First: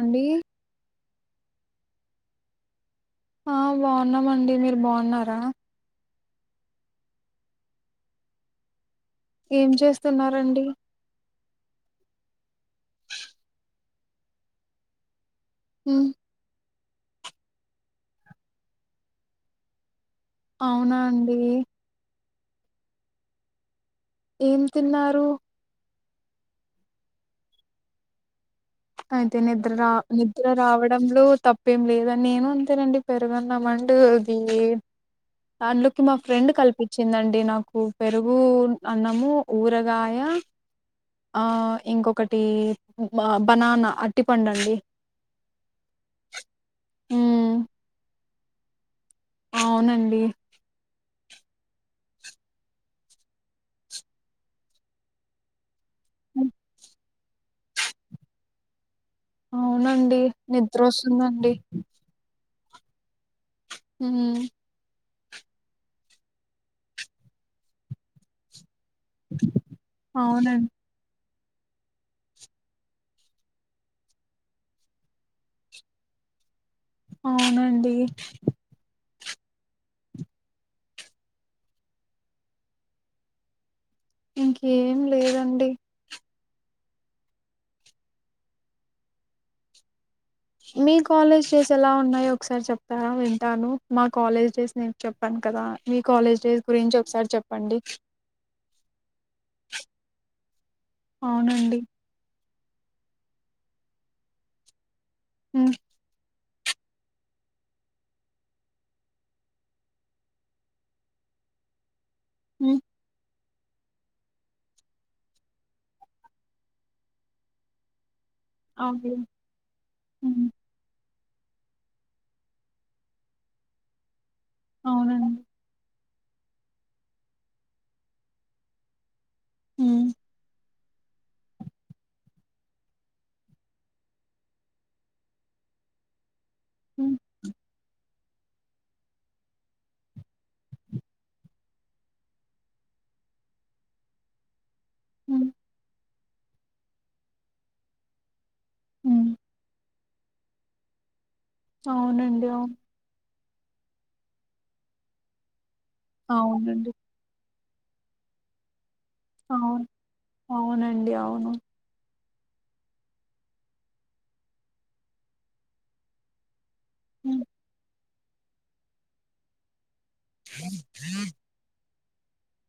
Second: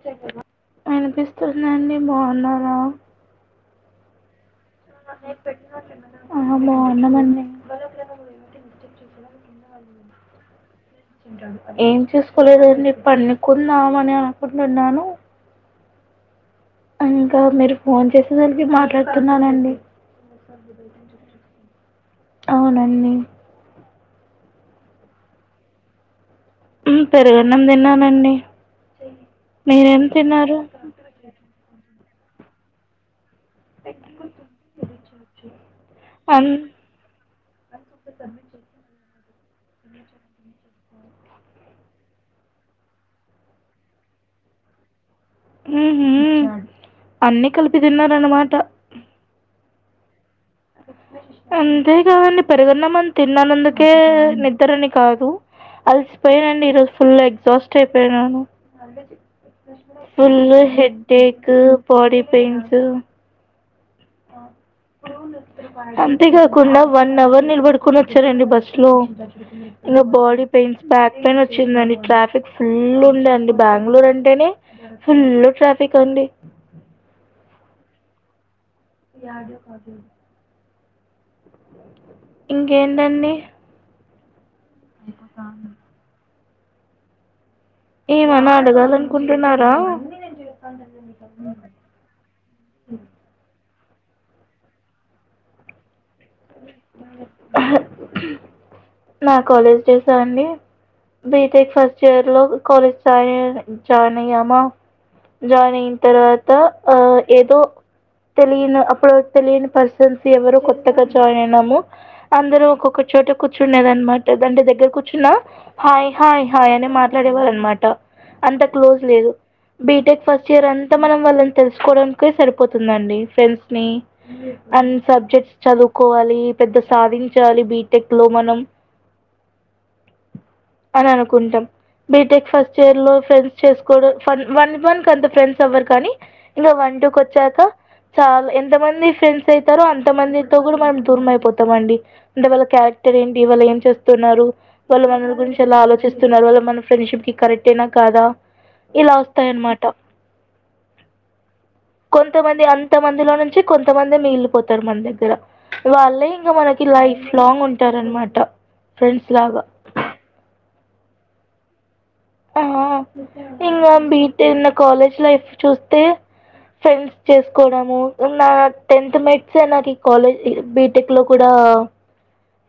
అండి నండి బాగున్నారా ఆ బాగున్నామండి మీరు బాగున్నారా ఆ బాగున్నామండి ఏం చేస్తున్నారండి ఏం చేసుకోలేదండి పండుకున్నా మన అనకుంటున్నాను ఉమ్ ఇంకా మీరు ఫోన్ చేసేసరికి మాట్లాడుతున్నానండి అవునా అండి అవునండి ఏం తిన్నారు ఉమ్ పెరుగన్నం తిన్నానండి అయితే నిద్ర రా మీరేం నిద్ర తిన్నారు రావడంలో తప్పేం లేదు నేను అంతేనండి పెరుగు గన్నం అండ్ అది అందులోకి మా ఫ్రెండ్ అన్ కల్పించిందండి నాకు పెరుగు అన్నము ఊరగాయ ఆ ఇంకొకటి బనానా అట్టిపండండి ఉహు అన్ని ఉమ్ కలిపి తిన్నారన్నమాట అవునండి అ అంతేకాదండి పెరుగన్నమని తిన్నానందుకే నిద్రని కాదు హ్మ్, అలిసిపోయానండి ఈరోజు ఫుల్ ఎగ్జాస్ట్ అయిపోయాను అవునండి ఫుల్ నిద్ర హెడ్ఎక్ వస్తుందండి బాడి పెయిన్స్ ఉమ్ అంతేకాకుండా వన్ అవర్ నిలబడుకొని వచ్చానండి బస్ లో ఇంగ బాడి అవునండి పెయిన్స్ బ్యాక్ పెయిన్ వచ్చిందండి ట్రాఫిక్ ఫుల్ ఉండే అండి బెంగళూరు అంటేనే ఫుల్ ట్రాఫిక్ అండి అవునండి డు కాదు ఇంకేంటండి ఇంకేం లేదండి ఏమన్న అడగాలనుకుంటున్నారా మీ కాలేజ్ డేస్ ఎలా ఉన్నాయో ఒకసారి చెప్తారా వింటాను మా కాలేజ్ డేస్ నేను చెప్పాను కదా మీ కాలేజ్ డేస్ గురించి ఒకసారి చెప్పండి నా కాలేజ్ డేసా అండి బీటెక్ అవునండి ఫస్ట్ ఇయర్ కాలజ జాయిన్ అయ్యామా ఉమ్ జాయిన్ అయిన తర్వాత ఆ ఏదో తెలియని అప్పుడు తెలియని పర్సన్స్ ఎవరు కొత్తగా జాయిన్ అయినాము అందరం ఉమ్ ఒక్కొక్క చోట కూర్చుండదనమాట దాంట దగ్గర కూర్చున్నా హాయ్ హాయ్ అనే మాట్లాడేవారన్నమాట అంత క్లోజ్ అవును లేదు బీటెక్ ఉమ్ ఫస్ట్ ఇయర్ అంత మనం వాళ్ళని తెలుసుకోవడానికే సరిపోతదండి ఫ్రెండ్స్ ని అన్ని అవునండి సబ్జెక్ట్స్ చదువు కోవాలి పెద్ద సాధించాలి బీటెక్ లో మనం హ్ అని అనుకుంటాం బీటెక్ ఫస్ట్ ఇయర్ లో ఫ్రెండ్స్ చేసుకోవడం వన్ వన్ మనకు అంత ఫ్రెండ్స్ అవ్వరు కానీ ఇలా వన్ టూ ఉమ్ కి వచ్చాక చాలా ఎంతమంది ఫ్రెండ్స్ అవుతారో అంతమందితో కూడా మనం దూరం అయిపోతాం అండి అంటే వల్ల క్యా ఏంటి వాళ్ళు ఏం చేస్తున్నారు వాళ్ళు మన ఉమ్ గురించి ఎలా ఆలోచూస్తున్నారు స్తున్నారు వాళ్ళ మన ఫ్రెండ్షిప్ కి కరెక్ట్ అయినా కాదా ఇలా ఉమ్ వోస్తాయి అన్నమాట అవునండి కొంతమంది అవును అంత మందిలో నుంచి కొంతమందే మిగిలిపోతారు మన దగ్గర వాళ్ళే ఇంగా మనకి అవునండి లైఫ్ లాంగ్ ఉంటారన్న మాట అవును అవునండి అవును ఆ ఇంగా బీటు న్న కాలేజ్ లైఫ్ చూస్తే ఫ్రెండ్స్ ఉమ్ చేసుకోవడము ఉన్న టెన్త్ మెట్స్ నాది కాలేజ్ బీటెక్ లో కూడా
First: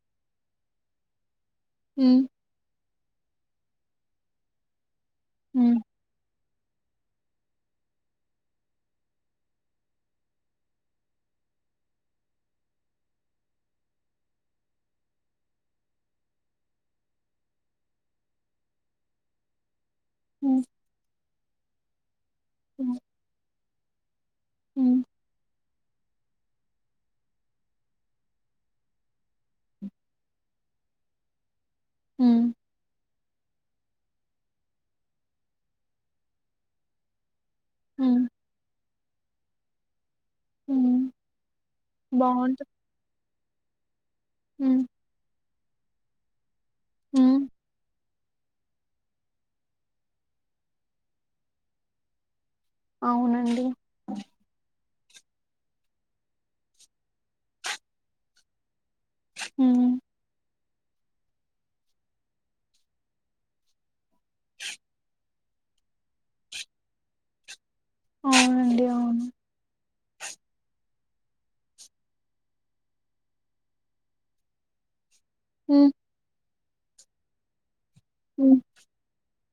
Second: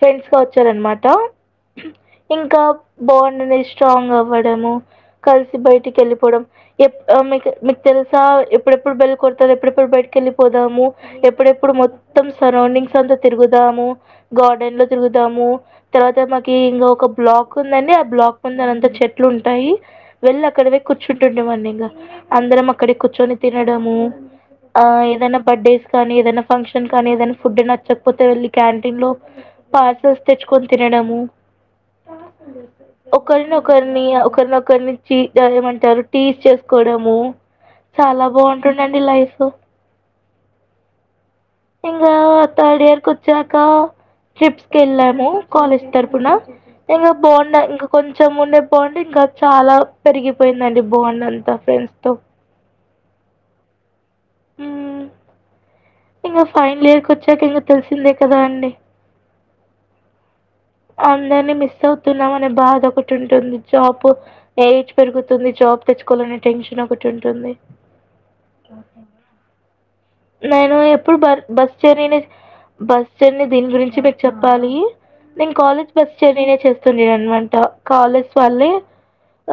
ఫ్రెండ్స్ గా వచ్చారనమాట ఉమ్ ఇంకా బాండ్ అనేది స్ట్రాంగ్ అవ్వడము కలిసి ఉమ్ బయటికి ఏళ్ళిపోవడం ఎప్ ఆ మీకు మీకు తెలుసా ఎప్పుడెప్పుడు బేల్ కొడతారు ఎప్పుడెప్పుడు బయటకెళ్ళిపోదాము ఎప్పుడేప్పు ఇప్పుడు మొత్తం సరౌండింగ్స్ అంతా తిరుగుదాము గార్డెన్ లో తిరుగుదాము తర్వాత మాకి ఇంకా ఒక బ్లాక్ ఉందండి ఆ బ్లాక్ ముందర అంత చెత్త లు ఉంటాయి వెళ్ళి ఉమ్ అక్కడవే కూర్చుంటుండిమీ అండి ఇంకా అందరం అక్కడే ఉమ్ కూర్చొని తి వెళ్ళడం ఆ ఉమ్ ఏదైనా బర్డేస్ కానీ ఏదైనా ఫంక్షన్ కానీ ఏదైనా ఫుడ్ నచ్చకపోతే వెళ్ళి క్యాంటీన్ లో పార్సల్స్ తెచ్చుకొని తినే తినడం హ్ ఒకరినొకరిని ఒకరినొరినించి ఏమంటారు టీస్ చేసుకోవడము చాలా ఉమ్ బాగుంటుండండి లైఫ్ ఉమ్ ఇంగ బాగుంటది తర్డ్ ఇయర్కు వొచ్చక ట్రిప్స్కి ఉమ్ ఏళ్ళాము కాలేజ్ తరపున ఇంకా ఉమ్ బాగుండ ఇంకా కొంచెం ఉండే బాండ్ ఇంకా చాలా పెరిగిపోయిందండి బాండ్ అంతా ఫ్రెండ్స్ తో అవునండి ఇంగా ఫైనల్ ఇయర్ కు వచ్చాక ఇంక తెలిసిందే కదా అండి హ్ అందరినీ మిస్ అవుతున్నాం అనే బాధ ఒకటి ఉంటుంది జాబ్ ఎయిజ్ పెరుగుతుంది జాబ్ జాబ్ తెచ్చుకోవాలని టెన్షన్ ఒకటి ఉంటుంది అవునండి అవును నేను ఎప్పుడు బ బస్ జర్నీని బస్ జర్నీ దీని గురించి మీకు చెప్పాలి నేను ఉమ్ కాలేజ్ బస్ జర్నీ నే చేస్తుండే అన్నమాట కాలేజ్ ఉమ్ వాల్లే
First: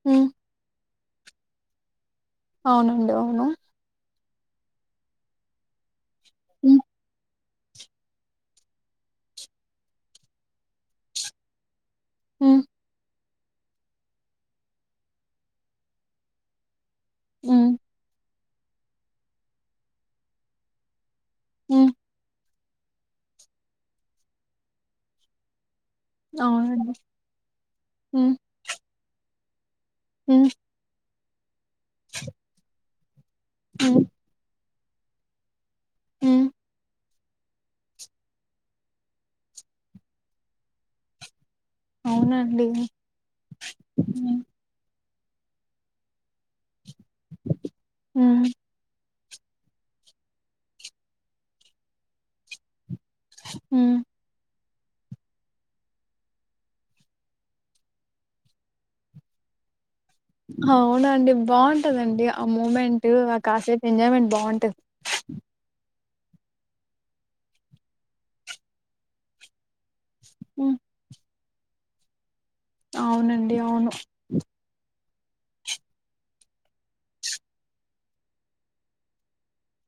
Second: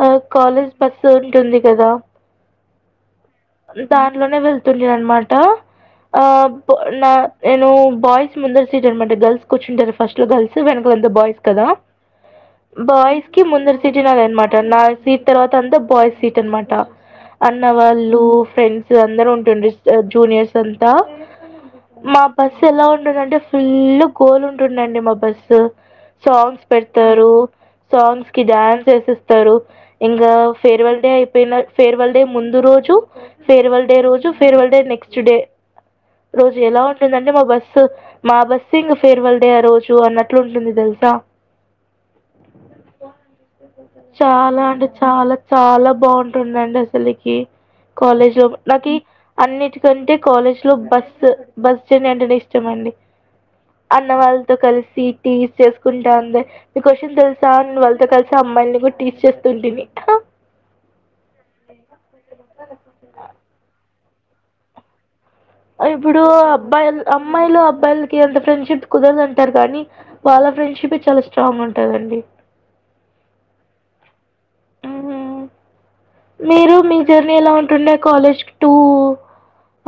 ఆ ఉమ్ కాలేజ్ బస్సు ఉంటుంది కదా అవునండి అవును లోనే వెళ్తుంది అన్న మాట అబ్ హ్మ్ నా నేను బాయ్స్ ముందర సీటు అన్నమాట గర్ల్స్ కూర్చుంటారు ఫస్ట్ లో గర్ల్స్ వెనకంతా బాయ్స్ కదా హ్మ్ బాయ్ కి ముందర సీటే నాది అనమాట నాది సీట్ తర్వాత అంత బాయ్స్ సీట్ అనమాట అన్న హ్మ్ వాళ్ళు ఫ్రెండ్స్ అందరు ఉంటుండే జూనియర్స్ అంతా హ్మ్ మా బస్సు ఎలా ఉంటుందంటే ఫుల్ గోల్ ఉంటుందండి మా బస్సు సాంగ్స్ అవునండి పెడతారు సాంగ్స్ హ్మ్ కి డాన్స్ వేసేస్తారు ఇంకా హ్మ్ ఫేర్వెల్ డే అయిపోయిన ఫేర్వెల్ డే ముందు రోజు ఫేర్వెల్ డే హ్మ్ రోజు ఫేర్వెల్ డే నెక్స్ట్ డే హ్మ్ రోజు ఎలా ఏంది అంటే మా బస్సు మా బస్సే ఇంగా ఫేర్వెల్ డే ఆ రోజు అన్నట్లు ఉంటుంది తెలుసా అవునండి చాలా అంటే చాలా చాలా బాగుంటుందండి అసలుకి కాలేజ్ హ్మ్ నాకి అన్నిటికంటే కాలేజ్ లో బస్సు బస్సు జర్నీ అంటేనే ఇష్టమ అండి హ్మ్ అన్నవాళ్ళతో కలిసి టీస్ చేసుకుంటా అంద్ మీకో విషయం తెలుసా అన్న వాళ్ళతో కలిసి అమ్మాయిల్ని కూడా టీస్ చేస్తుంటిమి అవునండి బావుంటదండి ఆ మూమెంట్ ఆ కాసేపు ఎంజాయ్మెంట్ బాగుంటాది ఇప్పుడు అబ్బాయిలు అమ్మాయిలు అబ్బాయిలకి అంత ఫ్రెండ్షిప్ కుదరదు అంటారు కానీ వాళ్ళ హ్మ్ ఫ్రెండ్ షిప్ ఏ చాలా స్ట్రాంగ్ ఉంటాదండి అవునండి అవును హ్మ్. మీరు మీ జర్నీ ఎలా ఉంటుండే కాలేజ్ టూ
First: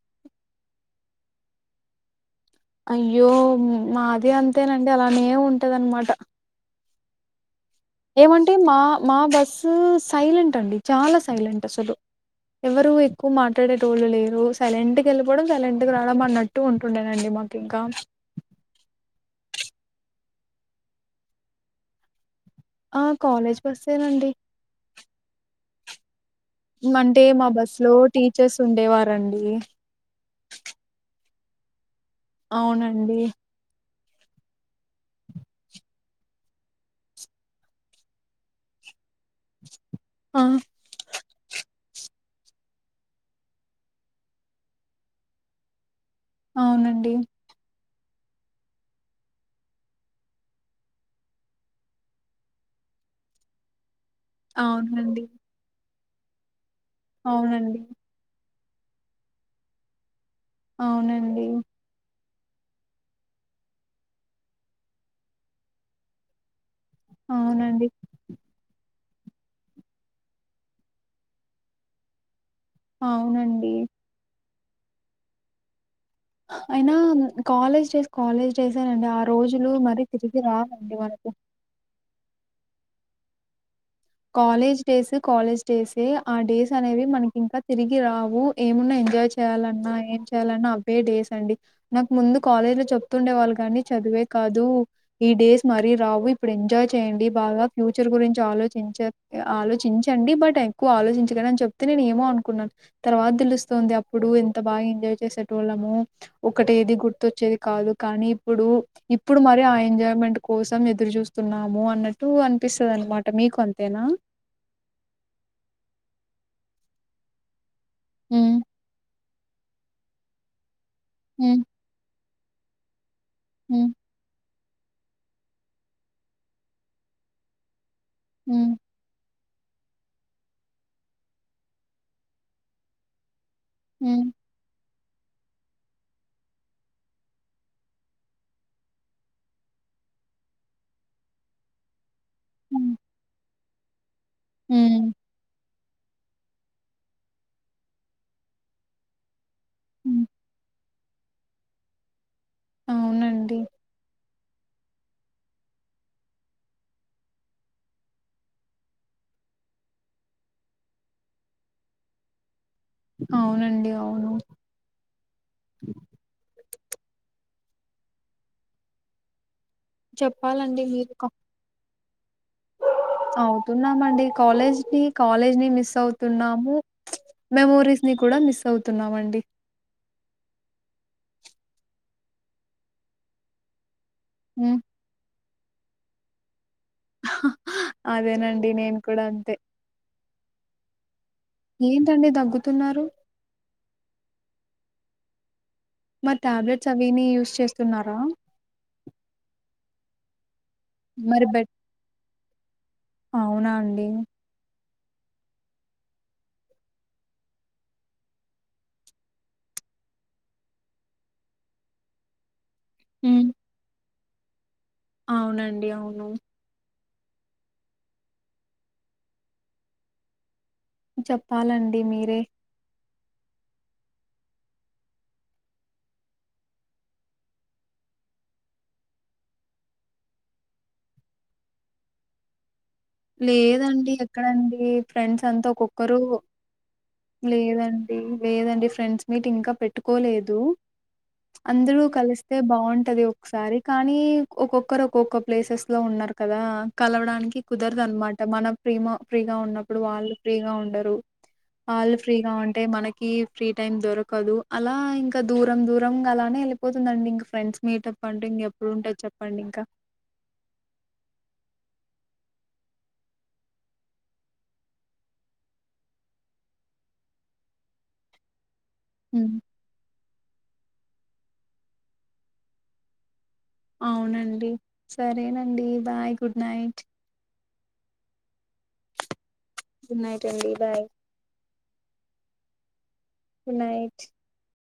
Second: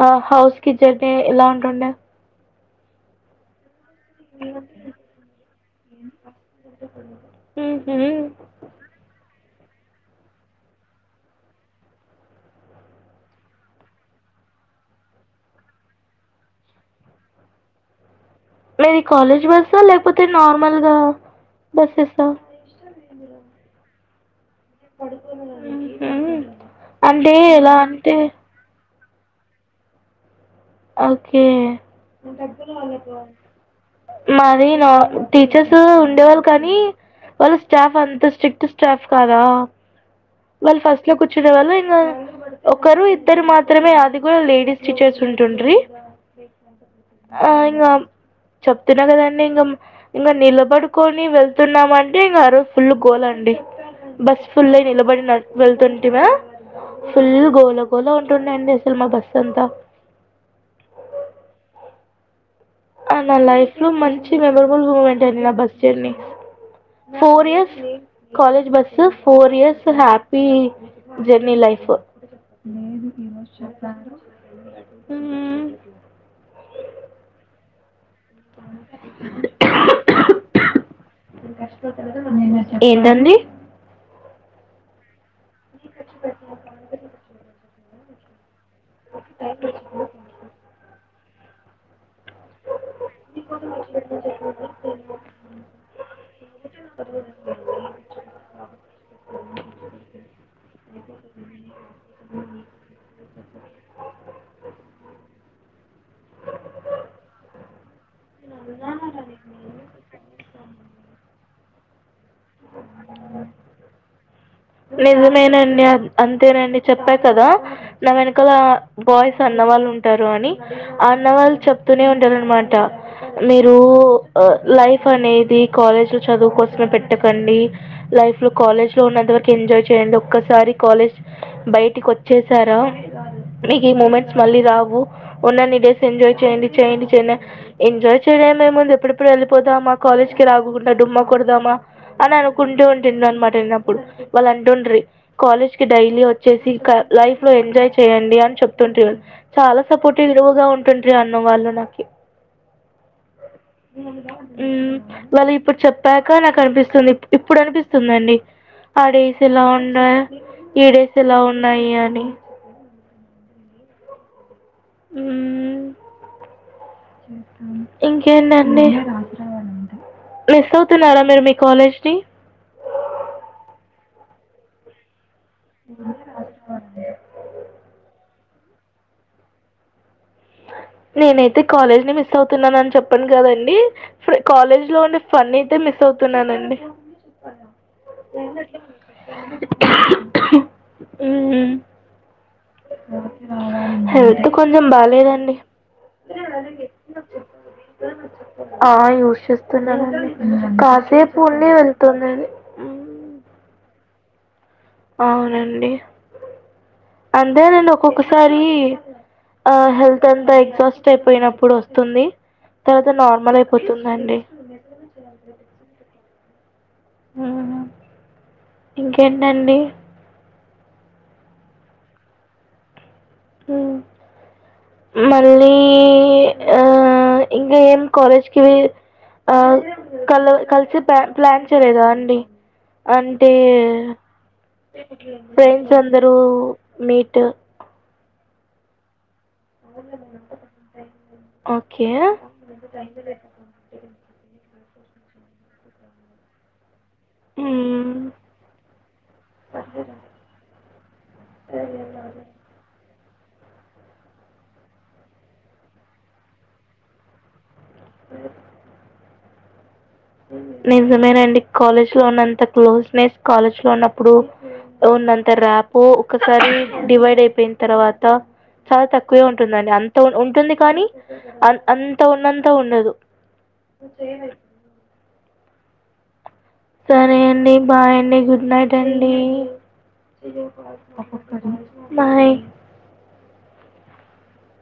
ఆ హౌస్ కి జర్నీ ఎలా ఉంటుండే అయ్యో మాది అంతేనండి అలానే ఉంటాద అనమాట [inaudible] ఎక్కడ ఏమంటే మా మా బస్సు సైలెంట్ అండి చాలా సైలెంట్ అసలు ఎవరు ఎక్కువ మాట్లాడేటోళ్ళు లేరు సైలెంట్ వెళ్ళిపోవడం సైలెంట్ గా రావడం అన్నట్టు ఉంటుండేనండి మాకు ఇంకా మీది కాలేజ్ బస్ లేకపోతే నార్మల్ గా బస్సెసా ఆ కాలేజ్ బస్సెనండి అవునా అంటే మా బస్సు లో టీచర్స్ ఉండేవారండి ఓకే అవునండి మాది నా టీచర్స్ ఉండేవాళ్ళు కానీ వాళ్ళు స్టాఫ్ అంతా స్ట్రిక్ట్ స్టాఫ్ కదా ఆ వాళ్ళు ఫస్ట్ లో కూర్చునే వాళ్ళు ఇంగా ఒకరు ఇద్దరు మాత్రమే అది కూడా లేడీస్ టీచర్స్ ఉంటుండిరి అవునండి అయినామ్ చెప్తున్నా కదండి ఇంగా ఇంకా నిలబడుకొని వెళ్తున్నాము అంటే ఇంకా ఆ రోజు ఫుల్ గోలా అండి బస్సు ఫుల్ అయ్ నిలబడి అవునండి వెళ్తుంటిమా ఫుల్ అవునండి గోలా గోలా ఉంటుండే అండి అసలు మా బస్సు అంత అవునండి నా లైఫ్ లో మంచి మెమరబుల్ మూమెంట్ అండి నా బస్ జర్నీ ఫోర్ ఇయర్స్ అవునండి college bus so four years నా హ్యాపీ జెర్నీ లైఫ్ లేదు ఏవరు అవునండి చెప్పారు అయినా కాలేజ్ లో కాలేజ్ డేసేనండి ఆ రోజులు మరీ తిరిగి రావండి మనకు ఏంటండి కాలేజ్ డేస్ కాలేజ్ డేస్ ఆ డేస్ అనేవి మనకి ఇంకా తిరిగి రావు ఏమున్నా ఎంజాయ్ చేయాలన్నా ఏం చెయాలన్నా అవే డేస్ అండి నాకు ముందు కాలేజ్ లో గుర్తుండే వాళ్ళు కానీ చదివే కాదు ఈ డేస్ మరీ రావు ఇప్పుడు ఎంజాయ్ చేయండి బాగా ఫ్యూచర్ గురించి ఆలోచ ఆలోచించండి బట్ ఎక్కువ ఆలోచించకానీ అని చెప్తే నేను ఏమో అనుకున్నాను తర్వాత తెలుస్త ఉంది అప్పుడు ఎంత బాగా ఎంజాయ్ చేసేట వాళ్ళము ఒకటి ఏది గుర్తుొచ్చేది కాదు కానీ ఇప్పుడు ఇప్పుడు మరి ఆ ఎంజాయ్మెంట్ కోసం ఎదురు చూస్తున్నాము అన్నట్టు అనిపిస్తుంది అనమాట మీకు అంతేనా నిజమేనండి అంతేనండి చెప్పా కదా నా వెనకాల హ్మ్. బాయ్స్ అన్నవాళ్ళు ఉంటారు అని ఆ అన్నవాళ్ళు హ్మ్. చెప్తూనే ఉ నమాట మీరు హ్మ్. లైఫ్ అనేది కాలేజ్ లో చదువుకోసమే పెట్ట పెటకండి లైఫ్ లో హ్మ్. కాలేజ్ లో ఉన్నంత వర ఎంజాయ్ చేయండి ఒక్కసారి కాలేజ్ బయటికి వచ్చేసారా ఇ ఈ హ్మ్. మూమెంట్స్ మళ్ళీ రావు ఉన్నన్ని డేస్ ఎంజాయ్ చేయండి చేయండియ ఎంజాయ్ చేయడమేముంది ఎప్పుడప్పుడు వెళ్ళిపోతా మాకు కాలేజ్ కి రాకుండా డుమ్మ కోడదామా అని అనుకుంటూ హ్మ్. ఉంటుండ అనమాట నేను అనప్పుడు వాళ్ళు అంటు ఉంట్రి హ్మ్. కాలేజ్ డైలీ వచ్చేసి లైఫ్ లో ఎంజాయ్ చేయండి అని చెప్తుంటూరి చాలా హ్మ్. సపోర్టివ్ విలువగా ఉంటుండీ అన్న వాళ్ళు నాకి అవునండి. ఉ వాళ్ళు ఇప్పుడు చెప్పాక నాకు కనిపిస్తుంది ఇప్పుడు అనిపిస్తుందండి ఆ డేస్ ఎలా ఉన్నాయి ఈడేస్ ఎలా ఉన్నాయి అని అవునండి అవును హ్మ్. ఇంకేంటండి మిస్ చెప్పాలండి అవుతున్నారా మీరు మీ కాలేజ్ ని చదువుతున్నామండి కాలేజ్ కి కాలేజ్ ని మిస్ అవుతున్నాము మెమోరీస్ ని కూడా మిస్ అవుతున్నామండి, నేనైతే కాలేజ్ ని మిస్ అవుతున్నాన అని చెప్పను కదండి హ్మ్. కాలేజ్ లో ఉండే ఫని అయితే మిస్ అవుతున్నానండి అదేనండి నేను కూడా అంతే మ్మ్. ఏంటండడి దగ్గు హెల్త్ కొంచెం బాలేదండి మా టాబ్లెట్స్ అవి ఇవి యూస్ చేస్తున్నారా డి మరి బెడ్ కాసేపుని వెళ్తుందిండి అవునా అండి అవునండి అంతేనండి అంటే నేను ఒక్కొక్కసారి ఆ హెల్త్ అంతా ఎగ్జాస్ట్ అయిపోయినప్పుడు వస్తుంది తర్వాత హ్మ్. నార్మల్ అయిపోతుందండి అవునండి అవును ఉ ఇంకేంటండి చెప్పాలండి మీరే ఉ మళ్ళీ ఆ ఇంకా ఏం కాలేజ్కిి ఆ కల కలిసి ప్ ప్లాన్ చేయలేదా అండి అంటే లేదండి ఎక్కడండి ఫ్రెండ్స్ అంతా ఒక్కొక్కరు మీట్ లేదండి లేదండి ఫ్రెండ్స్ మీటింగ్ ఇంకా పెట్టుకోలేదు అందరూ ఓకే కలిస్తే బాగుంటది ఒకసారి కానీ ఒ ఒక్కరు ఒక్కొక్క ప్లేసెస్ లో ఉన్నారు కదా కలవడానికి ఊ కుదరదనమాట మన ప్రిమ ఫ్రీగా ఉన్నప్పుడు వాళ్ళు ఫ్రీగా ఉండరు వాళ్ళు ఫ్రీగా ఉంటే మనకి ఫ్రీ టైమ్ దొరకదు అలా ఇంకా దూరం దూరం అలానే వెళ్ళిపోతుందండి ఇంక ఫ్రెండ్స్ మీటప్ అంటూ ఇంక ఎప్పుడు ఉంటది చెప్పండి ఇంకా నిజమేనండి కాలేజ్ లో ఉన్నంత క్లోజ్నెస్ కాలేజ్ లో ఉన్నప్పుడు ఉన్నత ర్యాపు ఒకసారి డివైడ్ అయిపోయిన తర్వాత చాలా తక్కువే ఉమ్, ఉంటుందండి అంత ఉ ఉంటుంది కానీ అ అంత ఉన్నంత ఉండదు అవునండి సరేనండి బాయ్ గుడ్ నైట్ సరే అండి బాయ్ అండి గుడ్ నైట్ అండి గుడ్ నైట్ అండి బాయ్ బాయ్ గుడ్ నైట్